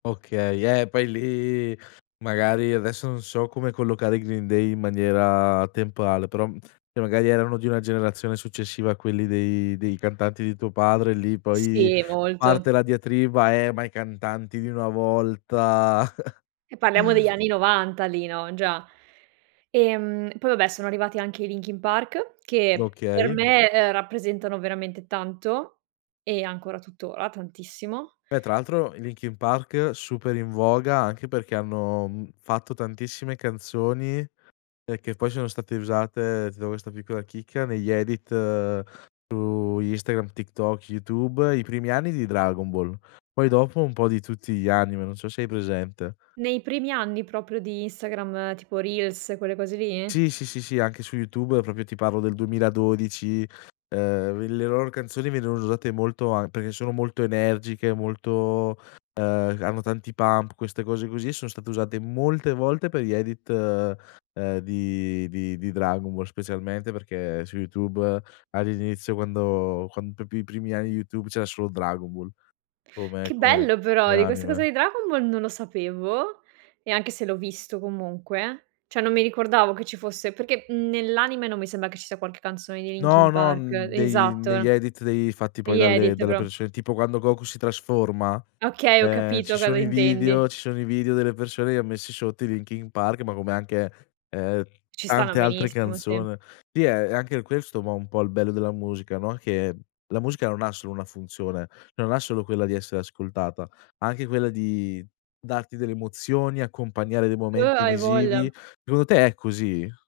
Okay, eh, poi lì magari adesso non so come collocare i Green Day in maniera temporale, però, mhmm, ehm, magari erano di una generazione successiva a quelli dei dei cantanti di tuo padre lì, poi Sì, parte molto. la diatriba: "Eh, ma i cantanti di una volta." E parliamo degli anni 90 lì, no, già. Ehm, poi vabbè sono arrivati anche i Linkin Park che, per Okay. me, ehm, rappresentano veramente tanto e ancora tuttora tantissimo. Beh tra l'altro i Linkin Park super in voga anche perché hanno, mhmm, fatto tantissime canzoni, ehm, che poi sono state usate, ti do questa piccola chicca, negli edit su Instagram, TikTok, YouTube, i primi anni di Dragon Ball, poi dopo un po' di tutti gli anime, non so se hai presente. Nei primi anni proprio di Instagram, tipo Reels, quelle cose lì? Sì, sì, sì, sì, anche su YouTube proprio ti parlo del 2012. Ehm, il le loro canzoni venivano usate molto an perché sono molto energiche, molto, ehm, c hanno tanti pump, queste cose così, e sono state usate molte volte per gli edit, ehm, di di di Dragon Ball, specialmente perché su YouTube, all'inizio quando quando, proprio i primi anni di Youtube, c'era solo Dragon Ball come Che come bello, però come di questa cosa anime. di Dragon Ball non lo sapevo, ehm, anche se l'ho visto comunque, cioè non mi ricordavo che ci fosse, perché, mhmm, nell'anime non mi sembra che ci sia qualche canzone dei Linkin No, no, Park n dei negli Esatto. edit dei fatti poi Negli dalle edit dalle però. persone, tipo quando Goku si trasforma, Okay, ho ehm, capito ci cosa sono i intendi. video ci sono i video delle persone che han messi sotto i Linkin Park, ma come anche, ehm, Ci stanno tante altre benissimo, sì. canzone. Sì è è anche questo ma un po' il bello della musica, no, che la musica non ha solo una funzione, non ha solo quella di essere ascoltata, anche quella di darti delle emozioni, accompagnare dei Uh, momenti hai visivi. voglia. Secondo te è così?